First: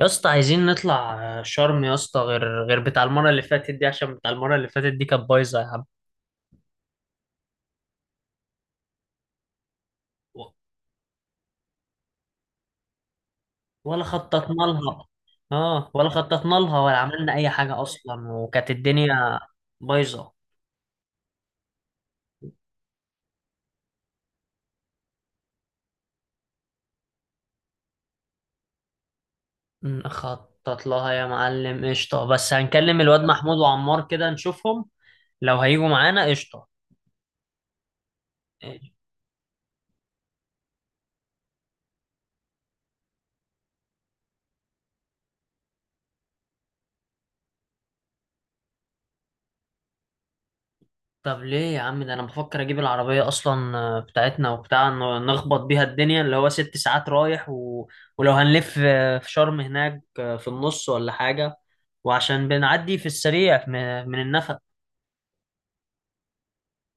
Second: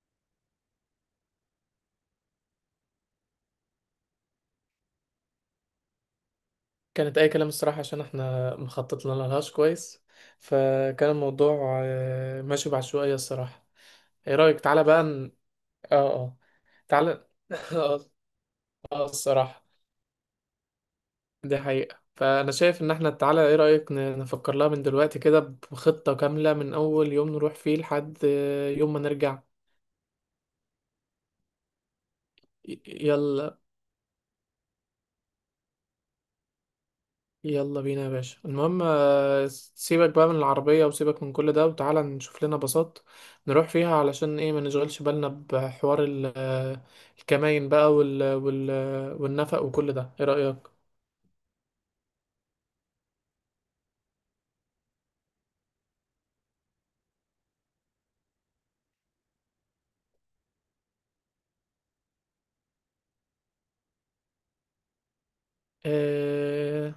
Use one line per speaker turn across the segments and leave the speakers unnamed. يا اسطى عايزين نطلع شرم يا اسطى غير بتاع المره اللي فاتت دي، عشان بتاع المره اللي فاتت دي كانت بايظه يا عم.
كانت اي كلام الصراحه، عشان احنا مخططنا لهاش كويس.
و-
فكان الموضوع ماشي بعشوائيه الصراحه.
ولا
ايه
خططنا
رايك تعالى بقى
لها. اه،
اه،
ولا
اه،
خططنا لها ولا
تعالى
عملنا اي حاجه
اه.
اصلا، وكانت الدنيا
الصراحه
بايظه.
دي حقيقه، فانا شايف ان احنا تعالى ايه رايك نفكر لها من دلوقتي كده بخطه كامله، من اول يوم نروح فيه لحد يوم ما نرجع.
نخطط لها يا معلم، قشطه. بس هنكلم الواد محمود
يلا،
وعمار كده نشوفهم لو هيجوا معانا، قشطه.
يلا بينا يا باشا. المهم سيبك بقى من العربية وسيبك من كل ده، وتعالى نشوف لنا باصات نروح فيها، علشان ايه ما نشغلش بالنا بحوار الكماين بقى وال والنفق وكل ده. ايه رأيك؟
طب ليه يا عم؟ ده انا بفكر اجيب العربية اصلا، بتاعتنا، نخبط بيها الدنيا، اللي هو ست ساعات رايح. ولو هنلف في شرم هناك في النص ولا حاجة. وعشان بنعدي في السريع من النفق.
آه،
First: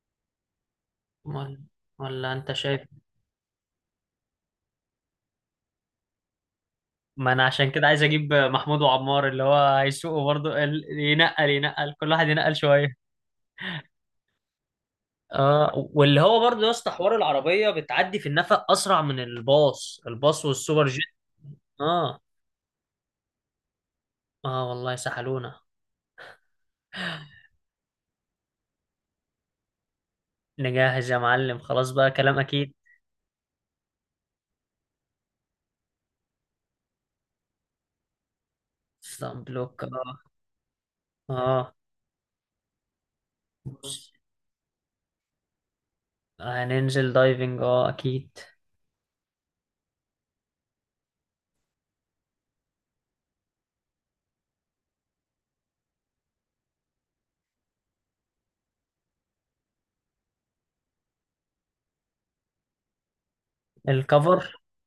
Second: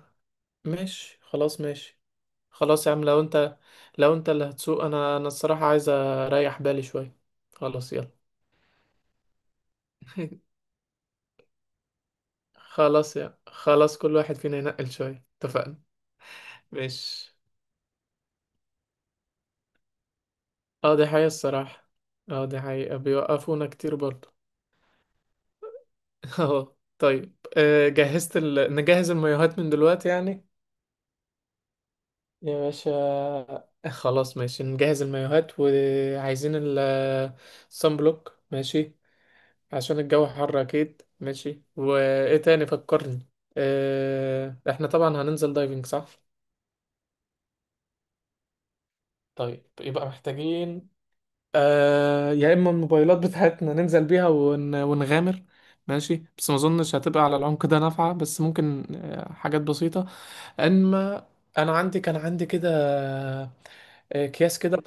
ماشي،
ولا...
خلاص ماشي.
ولا انت شايف؟
خلاص يا عم، لو انت اللي هتسوق، انا الصراحة عايز اريح بالي شوية.
ما انا عشان كده
خلاص
عايز
يلا.
اجيب محمود وعمار، اللي هو هيسوقوا برضه. ينقل كل واحد ينقل شوية.
خلاص يا خلاص، كل واحد فينا ينقل شوية،
اه،
اتفقنا.
واللي هو برضه يا اسطى حوار
ماشي.
العربية بتعدي في النفق اسرع من الباص والسوبر
اه،
جيت.
دي حقيقة الصراحة.
اه.
اه، دي حقيقة بيوقفونا كتير برضه.
اه والله سحلونا.
اه، طيب. جهزت نجهز المايوهات من دلوقتي يعني.
نجهز يا معلم خلاص بقى، كلام
يا
اكيد.
باشا. خلاص ماشي، نجهز المايوهات، وعايزين ال صن بلوك ماشي،
سان بلوك،
عشان
اه.
الجو حر اكيد. ماشي،
اه،
وايه تاني فكرني.
بص،
احنا طبعا هننزل دايفنج صح؟
هننزل دايفنج اه اكيد.
طيب يبقى محتاجين، يا اما الموبايلات بتاعتنا ننزل بيها ونغامر. ماشي، بس ما اظنش هتبقى على العمق ده نافعه، بس ممكن حاجات بسيطه. اما انا عندي، كان عندي كده آه
الكفر،
اكياس كده.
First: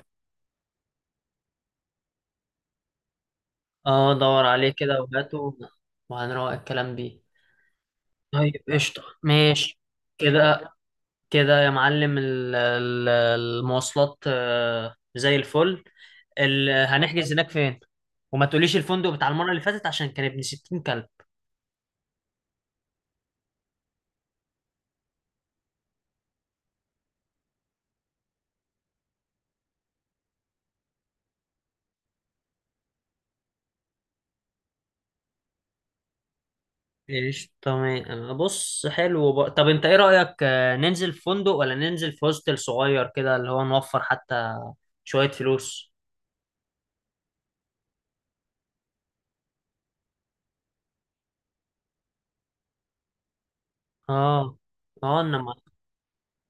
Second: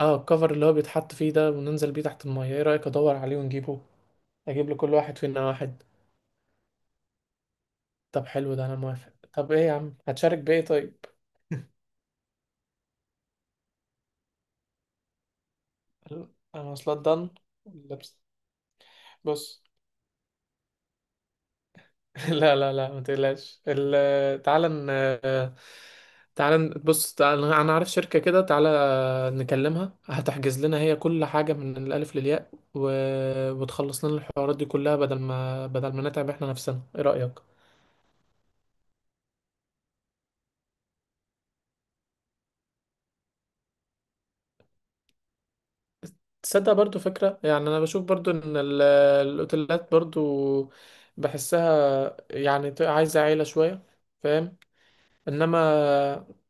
اه، الكفر اللي هو بيتحط فيه ده وننزل بيه تحت الميه. ايه رايك ادور عليه ونجيبه،
اه دور
اجيب
عليه
لكل
كده
واحد فينا
وهاته،
واحد؟
وهنروق الكلام بيه.
طب
طيب
حلو ده، انا
قشطة،
موافق. طب ايه يا
ماشي
عم هتشارك بايه
كده.
طيب؟
كده يا معلم، المواصلات زي الفل.
ال- انا اصلا دن
هنحجز هناك فين؟
لبس.
وما تقوليش الفندق بتاع المرة
بص.
اللي فاتت عشان كان ابن 60 كلب.
لا، لا، لا، ما تقلقش. تعالى تعالى بص، تعالى انا عارف شركة كده، تعالى نكلمها هتحجز لنا هي كل حاجة من الألف للياء، وتخلص لنا الحوارات دي كلها، بدل ما نتعب احنا نفسنا. ايه رأيك؟
ايش؟ تمام، بص حلو بقى. طب انت ايه رأيك، ننزل في فندق ولا ننزل في هوستل صغير كده، اللي هو نوفر حتى شوية فلوس؟
تصدق برضو فكرة. يعني انا بشوف برضو ان الاوتيلات برضو بحسها يعني عايزة عيلة شوية،
اه.
فاهم.
اه، انما.
انما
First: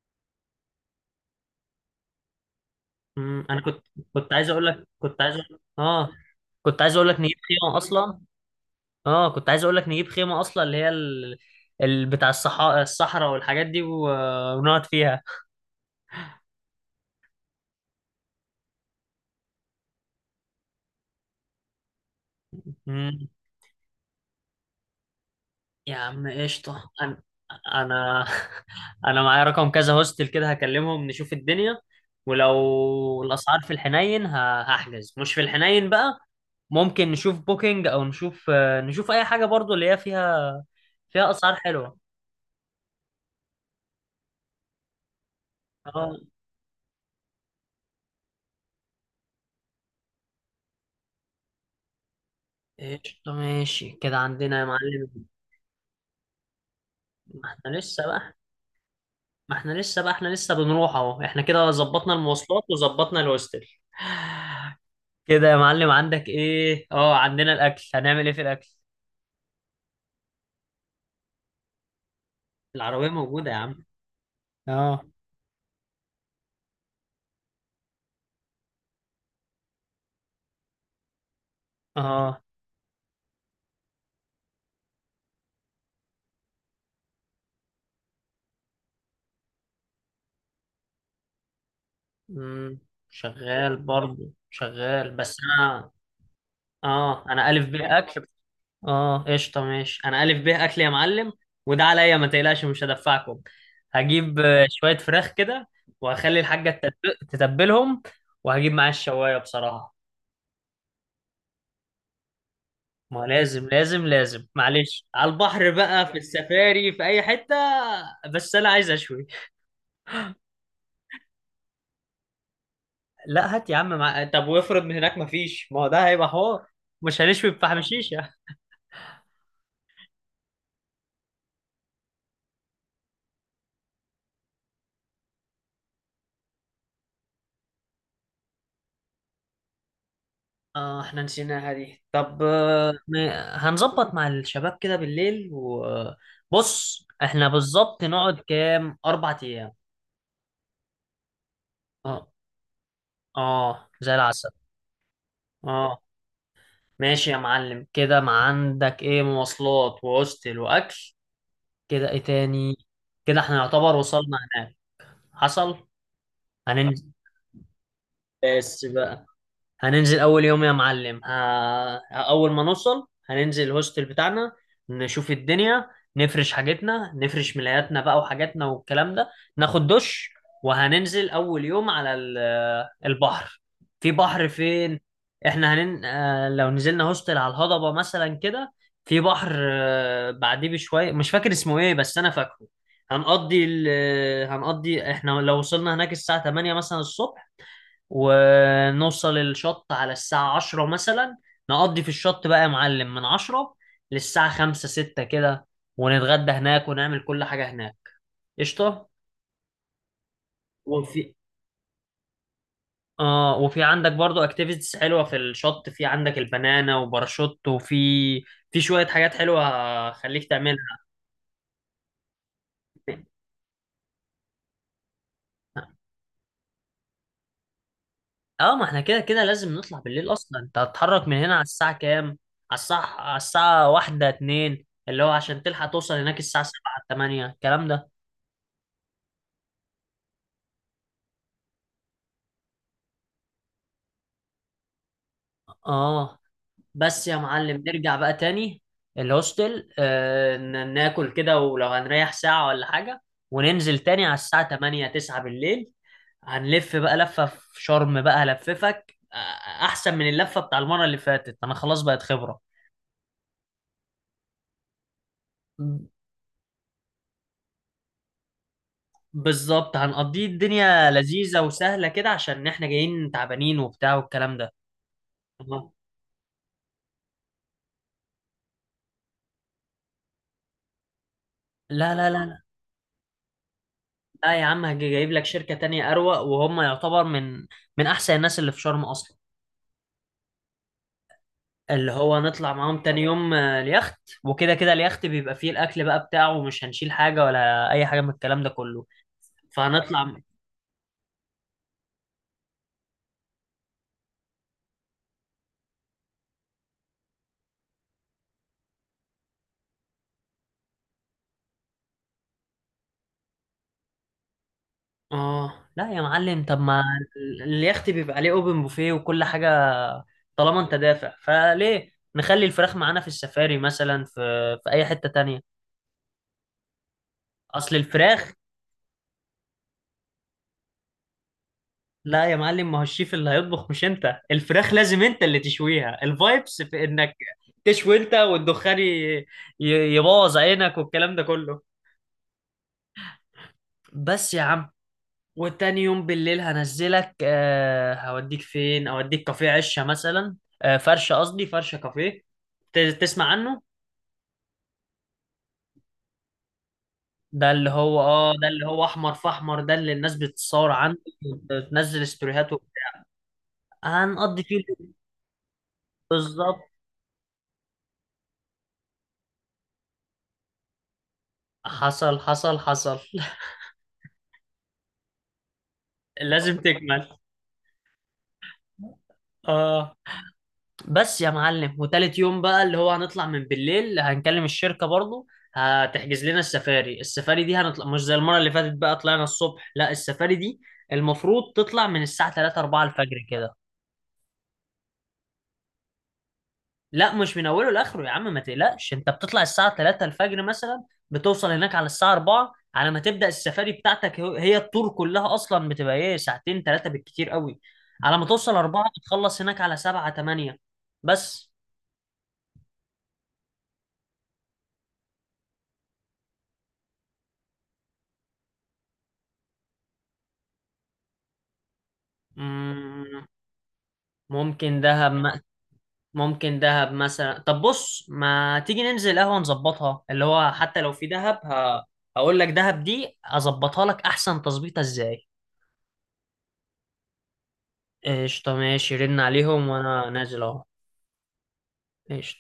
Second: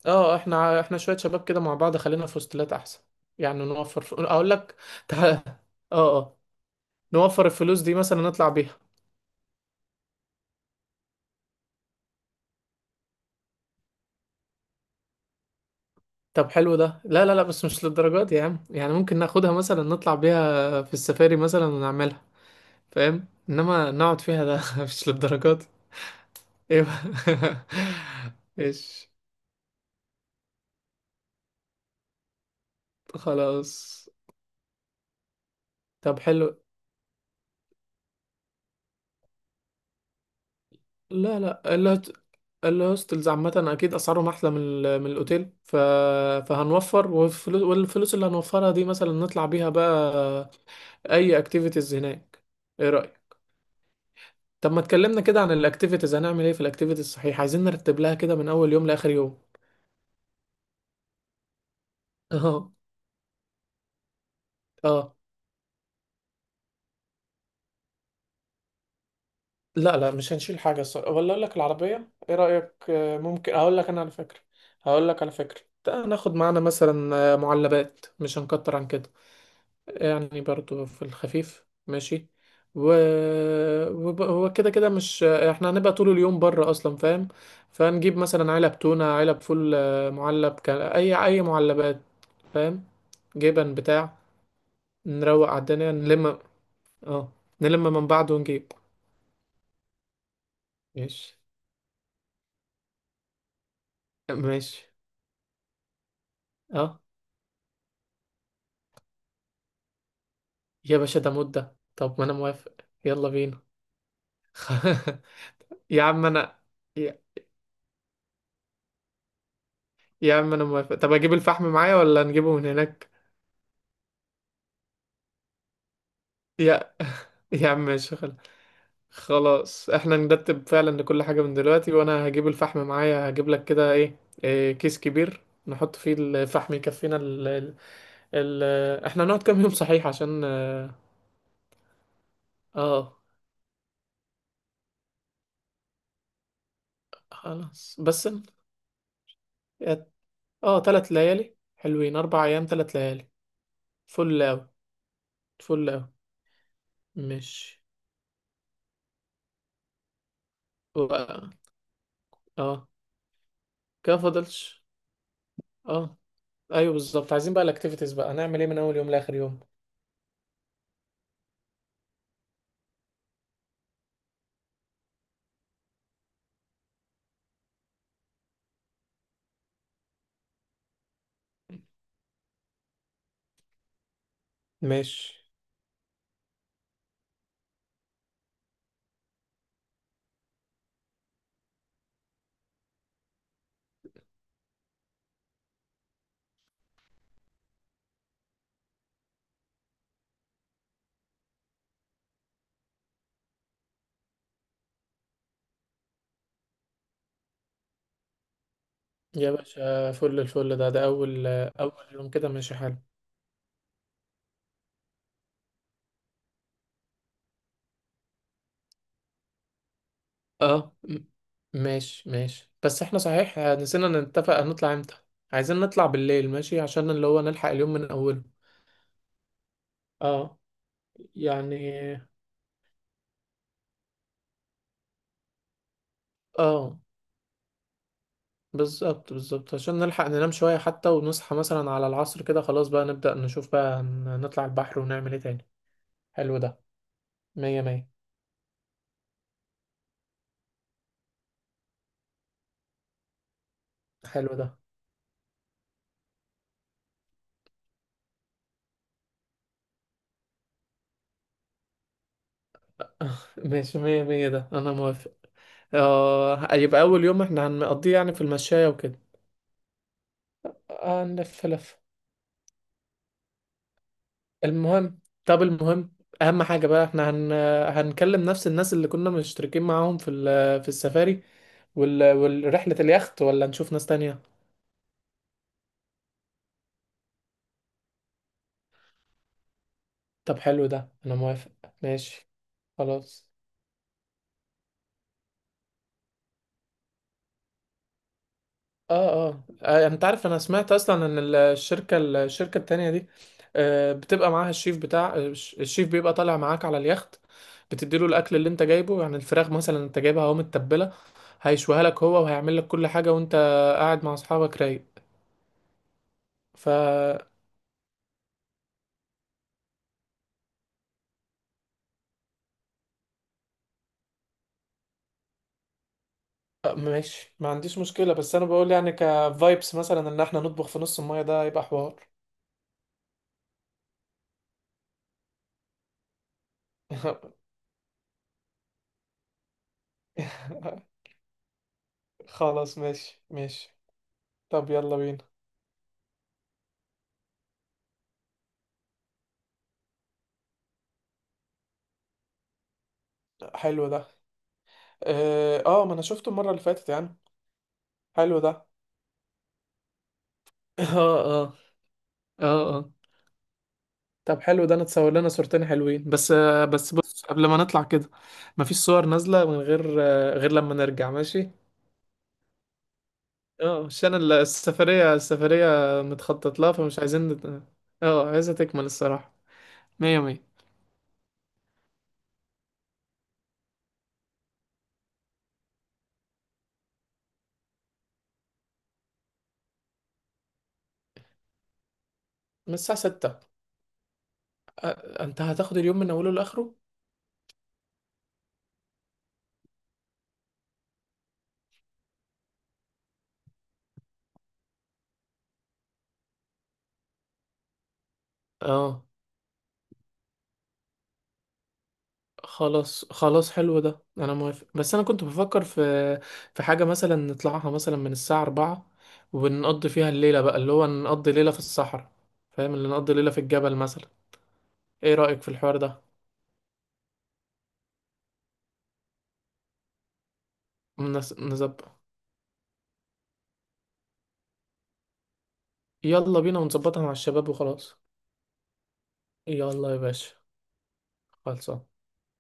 اه احنا شويه شباب كده مع بعض، خلينا في هوستلات احسن.
انا
يعني
كنت.
نوفر.
كنت عايز
اقول
اقول
لك.
لك، كنت
تعال.
عايز أقول- اه
اه، اه،
كنت عايز اقول لك نجيب
نوفر
خيمة
الفلوس دي
اصلا.
مثلا نطلع بيها.
اه كنت عايز اقول لك نجيب خيمة اصلا، اللي هي بتاع الصحراء، والحاجات دي، ونقعد فيها.
طب حلو ده، لا، لا، لا، بس مش للدرجات دي يا عم. يعني ممكن ناخدها مثلا نطلع بيها في السفاري مثلا ونعملها، فاهم. انما نقعد فيها ده مش للدرجات دي.
يا عم
ايوه.
قشطة. أنا، أنا
ايش،
أنا معايا رقم كذا هوستل كده، هكلمهم نشوف الدنيا. ولو الأسعار في
خلاص.
الحنين، هحجز مش في الحنين بقى.
طب حلو.
ممكن نشوف بوكينج، أو نشوف نشوف أي حاجة برضو اللي هي فيها، فيها
لا،
أسعار
لا،
حلوة.
الهوستلز عامة أكيد أسعارهم أحلى من الأوتيل.
اه
فهنوفر، والفلوس اللي هنوفرها دي مثلا نطلع بيها بقى أي أكتيفيتيز هناك. إيه
قشطة،
رأيك؟
ماشي كده عندنا يا
طب ما
معلم.
اتكلمنا كده عن الأكتيفيتيز. هنعمل إيه في الأكتيفيتيز
ما
صحيح؟ عايزين
احنا
نرتب
لسه
لها
بقى
كده من أول يوم لآخر يوم.
ما احنا لسه بقى، احنا لسه بنروح اهو. احنا كده ظبطنا المواصلات
أه،
وظبطنا الهوستل.
أه.
كده يا معلم، عندك ايه؟ اه، عندنا الاكل، هنعمل ايه في الاكل؟
لا، لا، مش هنشيل حاجة. ولا أقول لك العربية، إيه رأيك
العربية موجودة
ممكن
يا
أقول
عم.
لك أنا على فكرة.
اه.
هقول لك على فكرة، تعال ناخد معانا مثلا معلبات، مش هنكتر عن كده. يعني برضو في الخفيف ماشي.
اه.
و... هو كده كده مش احنا هنبقى طول اليوم بره اصلا، فاهم. فنجيب مثلا علب تونة، علب فول، اي معلبات،
مم.
فاهم، جبن بتاع،
شغال، بس
نروق على
انا.
الدنيا نلم.
اه
اه،
انا الف ب
نلم من
اكل.
بعض ونجيب.
اه قشطة ماشي، انا الف ب اكل يا معلم،
ماشي،
وده عليا ما تقلقش، مش هدفعكم. هجيب
ماشي.
شوية فراخ كده، وهخلي الحاجة
اه،
تتبلهم، وهجيب معايا الشواية بصراحة.
يا باشا ده مدة، طب ما انا موافق.
ما
يلا بينا.
لازم، لازم لازم، معلش، على البحر
يا
بقى، في
عم انا،
السفاري، في
يا
اي حتة. بس انا عايز اشوي.
يا عم انا موافق. طب اجيب الفحم معايا ولا نجيبه من هناك؟
لا هات يا عم طب وافرض من هناك مفيش؟ ما هو ده هيبقى حوار،
يا
مش هنشوي
يا
بفحم
عم ماشي،
شيشة.
خلاص احنا نرتب فعلا كل حاجة من دلوقتي. وانا هجيب الفحم معايا. هجيب لك كده إيه، كيس كبير نحط فيه الفحم يكفينا ال... احنا نقعد كام يوم صحيح؟ عشان
اه احنا نسيناها دي. طب
آه،
هنظبط مع الشباب كده بالليل. وبص، احنا
خلاص.
بالظبط نقعد كام، 4 ايام.
اه، تلات ليالي حلوين،
اه.
اربع ايام تلات ليالي.
اه زي
فل
العسل.
اوي، فل
اه.
اوي.
ماشي يا
ماشي.
معلم كده، ما عندك ايه، مواصلات وهوستل واكل.
و...
كده ايه تاني؟
اه،
كده احنا يعتبر
كده
وصلنا هناك.
فاضلش.
حصل.
اه، ايوه
هننزل.
بالظبط، عايزين بقى الاكتيفيتيز بقى هنعمل ايه من
بس
اول يوم
بقى،
لاخر يوم.
هننزل اول يوم يا معلم. اول ما نوصل هننزل الهوستل بتاعنا، نشوف الدنيا، نفرش حاجتنا، نفرش ملاياتنا بقى وحاجاتنا والكلام ده، ناخد دش، وهننزل اول يوم على البحر. في بحر فين؟
ماشي
احنا هنن... آه، لو نزلنا هوستل على الهضبة مثلا كده، في بحر بعديه بشوية، مش فاكر اسمه ايه بس انا فاكره. هنقضي ال... هنقضي احنا لو وصلنا هناك الساعة 8 مثلا الصبح، ونوصل الشط على الساعة 10 مثلا، نقضي في الشط بقى يا معلم من 10 للساعة 5 6 كده، ونتغدى هناك، ونعمل كل حاجة هناك، قشطة.
يا باشا. الفل ده،
وفي،
أول أول يوم كده ماشي حلو.
اه وفي عندك برضو اكتيفيتيز حلوة في الشط، في عندك البنانا وباراشوت، وفي، في شوية حاجات حلوة هخليك تعملها.
اه، ماشي، ماشي، بس احنا صحيح نسينا نتفق هنطلع امتى. عايزين نطلع بالليل ماشي، عشان اللي هو نلحق اليوم من أوله.
اه. ما احنا كده كده لازم نطلع بالليل اصلا.
اه
انت هتتحرك من هنا على
يعني.
الساعة كام؟ على الساعة، على الساعة 1 2، اللي هو عشان تلحق توصل هناك الساعة
اه،
سبعة تمانية الكلام ده.
بالظبط، بالظبط، عشان نلحق ننام شوية حتى، ونصحى مثلا على العصر كده، خلاص بقى نبدأ نشوف بقى نطلع البحر ونعمل ايه تاني.
اه.
حلو ده،
بس يا
مية
معلم،
مية.
نرجع بقى تاني الهوستل، آه ناكل كده، ولو هنريح ساعة ولا حاجة، وننزل تاني على
حلو
الساعة
ده.
تمانية تسعة بالليل. هنلف بقى لفة في شرم بقى، هلففك احسن من اللفة بتاع المرة اللي فاتت، انا خلاص بقت خبرة.
ماشي، مية مية، ده أنا موافق. اه، يبقى أول يوم احنا هنقضيه يعني في المشاية وكده.
بالظبط، هنقضيه الدنيا لذيذة
نلف لف،
وسهلة كده، عشان احنا جايين تعبانين وبتاع والكلام ده.
المهم. طب
أها.
المهم اهم حاجه بقى، احنا هنكلم نفس الناس اللي كنا مشتركين معاهم في السفاري،
لا لا لا لا.
والرحله، اليخت، ولا نشوف ناس تانية؟
لا يا عم، جايب لك شركة تانية أروق، وهم يعتبر من من أحسن الناس اللي في شرم أصلا.
طب حلو ده، انا موافق.
اللي هو
ماشي
نطلع معاهم تاني
خلاص.
يوم اليخت. وكده كده اليخت بيبقى فيه الأكل بقى بتاعه، ومش هنشيل حاجة ولا أي حاجة من الكلام ده كله.
اه، اه، يعني انت
فهنطلع.
عارف انا سمعت اصلا ان الشركه الشركه التانية دي بتبقى معاها الشيف بتاع الشيف بيبقى طالع معاك على اليخت، بتديله الاكل اللي انت جايبه، يعني الفراخ مثلا انت جايبها اهو متبله، هيشويها لك هو، وهيعمل لك كل حاجه وانت قاعد مع اصحابك رايق.
اه لا يا معلم. طب
ف
ما
آه،
اليخت بيبقى عليه اوبن بوفيه وكل حاجه، طالما انت دافع فليه، نخلي الفراخ معانا في السفاري مثلا، في في اي حته تانية.
ماشي، ما
اصل
عنديش مشكله.
الفراخ،
بس انا بقول يعني كفايبس مثلا ان احنا نطبخ في نص الميه، ده هيبقى حوار.
لا يا معلم، ما هو الشيف اللي هيطبخ مش انت. الفراخ لازم انت اللي تشويها، الفايبس في انك تشوي انت، والدخان يبوظ عينك والكلام ده كله.
خلاص، ماشي، ماشي.
بس يا
طب
عم.
يلا بينا.
وتاني يوم بالليل هنزلك، آه هوديك فين، اوديك كافيه عشة مثلا، فرشة كافيه، تسمع عنه.
حلو ده. اه، ما انا شفته المره اللي فاتت يعني.
ده اللي هو، اه
حلو
ده
ده.
اللي هو احمر في احمر، ده اللي الناس بتتصور
اه،
عنه.
اه،
وتنزل ستوريهات
اه، اه.
وبتاع.
طب
هنقضي فيه
حلو ده،
اليوم.
نتصور لنا صورتين حلوين. بس
بالظبط.
آه، بس بص، قبل ما نطلع كده مفيش صور نازلة من غير لما نرجع ماشي.
حصل حصل حصل.
اه، عشان السفرية السفرية
لازم
متخطط لها، فمش
تكمل.
عايزين اه، عايزة تكمل الصراحة،
اه.
مية مية.
بس يا معلم، وتالت يوم بقى، اللي هو هنطلع من بالليل، هنكلم الشركة برضو، هتحجز لنا السفاري. السفاري دي هنطلع مش زي المرة اللي فاتت بقى، طلعنا الصبح. لا، السفاري دي المفروض تطلع من الساعة 3
من
4
الساعة
الفجر
ستة
كده.
انت هتاخد اليوم من اوله لاخره.
لا مش من اوله لاخره يا عم، ما تقلقش، انت بتطلع الساعة 3 الفجر مثلا، بتوصل هناك على الساعة 4، على ما تبدأ السفاري بتاعتك، هي الطور كلها اصلا بتبقى ايه، 2 3 ساعات بالكتير قوي. على ما توصل 4،
اه،
بتخلص هناك على 7 8. بس.
خلاص، خلاص، حلو ده، انا موافق. بس انا كنت بفكر في حاجه مثلا نطلعها مثلا من الساعه 4، ونقضي فيها الليله بقى، اللي هو نقضي ليله في الصحراء، فاهم، اللي نقضي
مم.
ليله في الجبل مثلا.
ممكن
ايه
دهب.
رايك في الحوار ده؟
ممكن دهب مثلا. طب بص، ما تيجي ننزل قهوة نظبطها، اللي هو حتى لو في دهب،
نظبط.
هقول لك دهب دي اظبطها لك احسن تظبيطة ازاي.
يلا بينا، ونظبطها مع الشباب وخلاص.
قشطة ماشي، رن عليهم
يلا يا
وانا
باشا.
نازل اهو.
خلصان.
قشطة.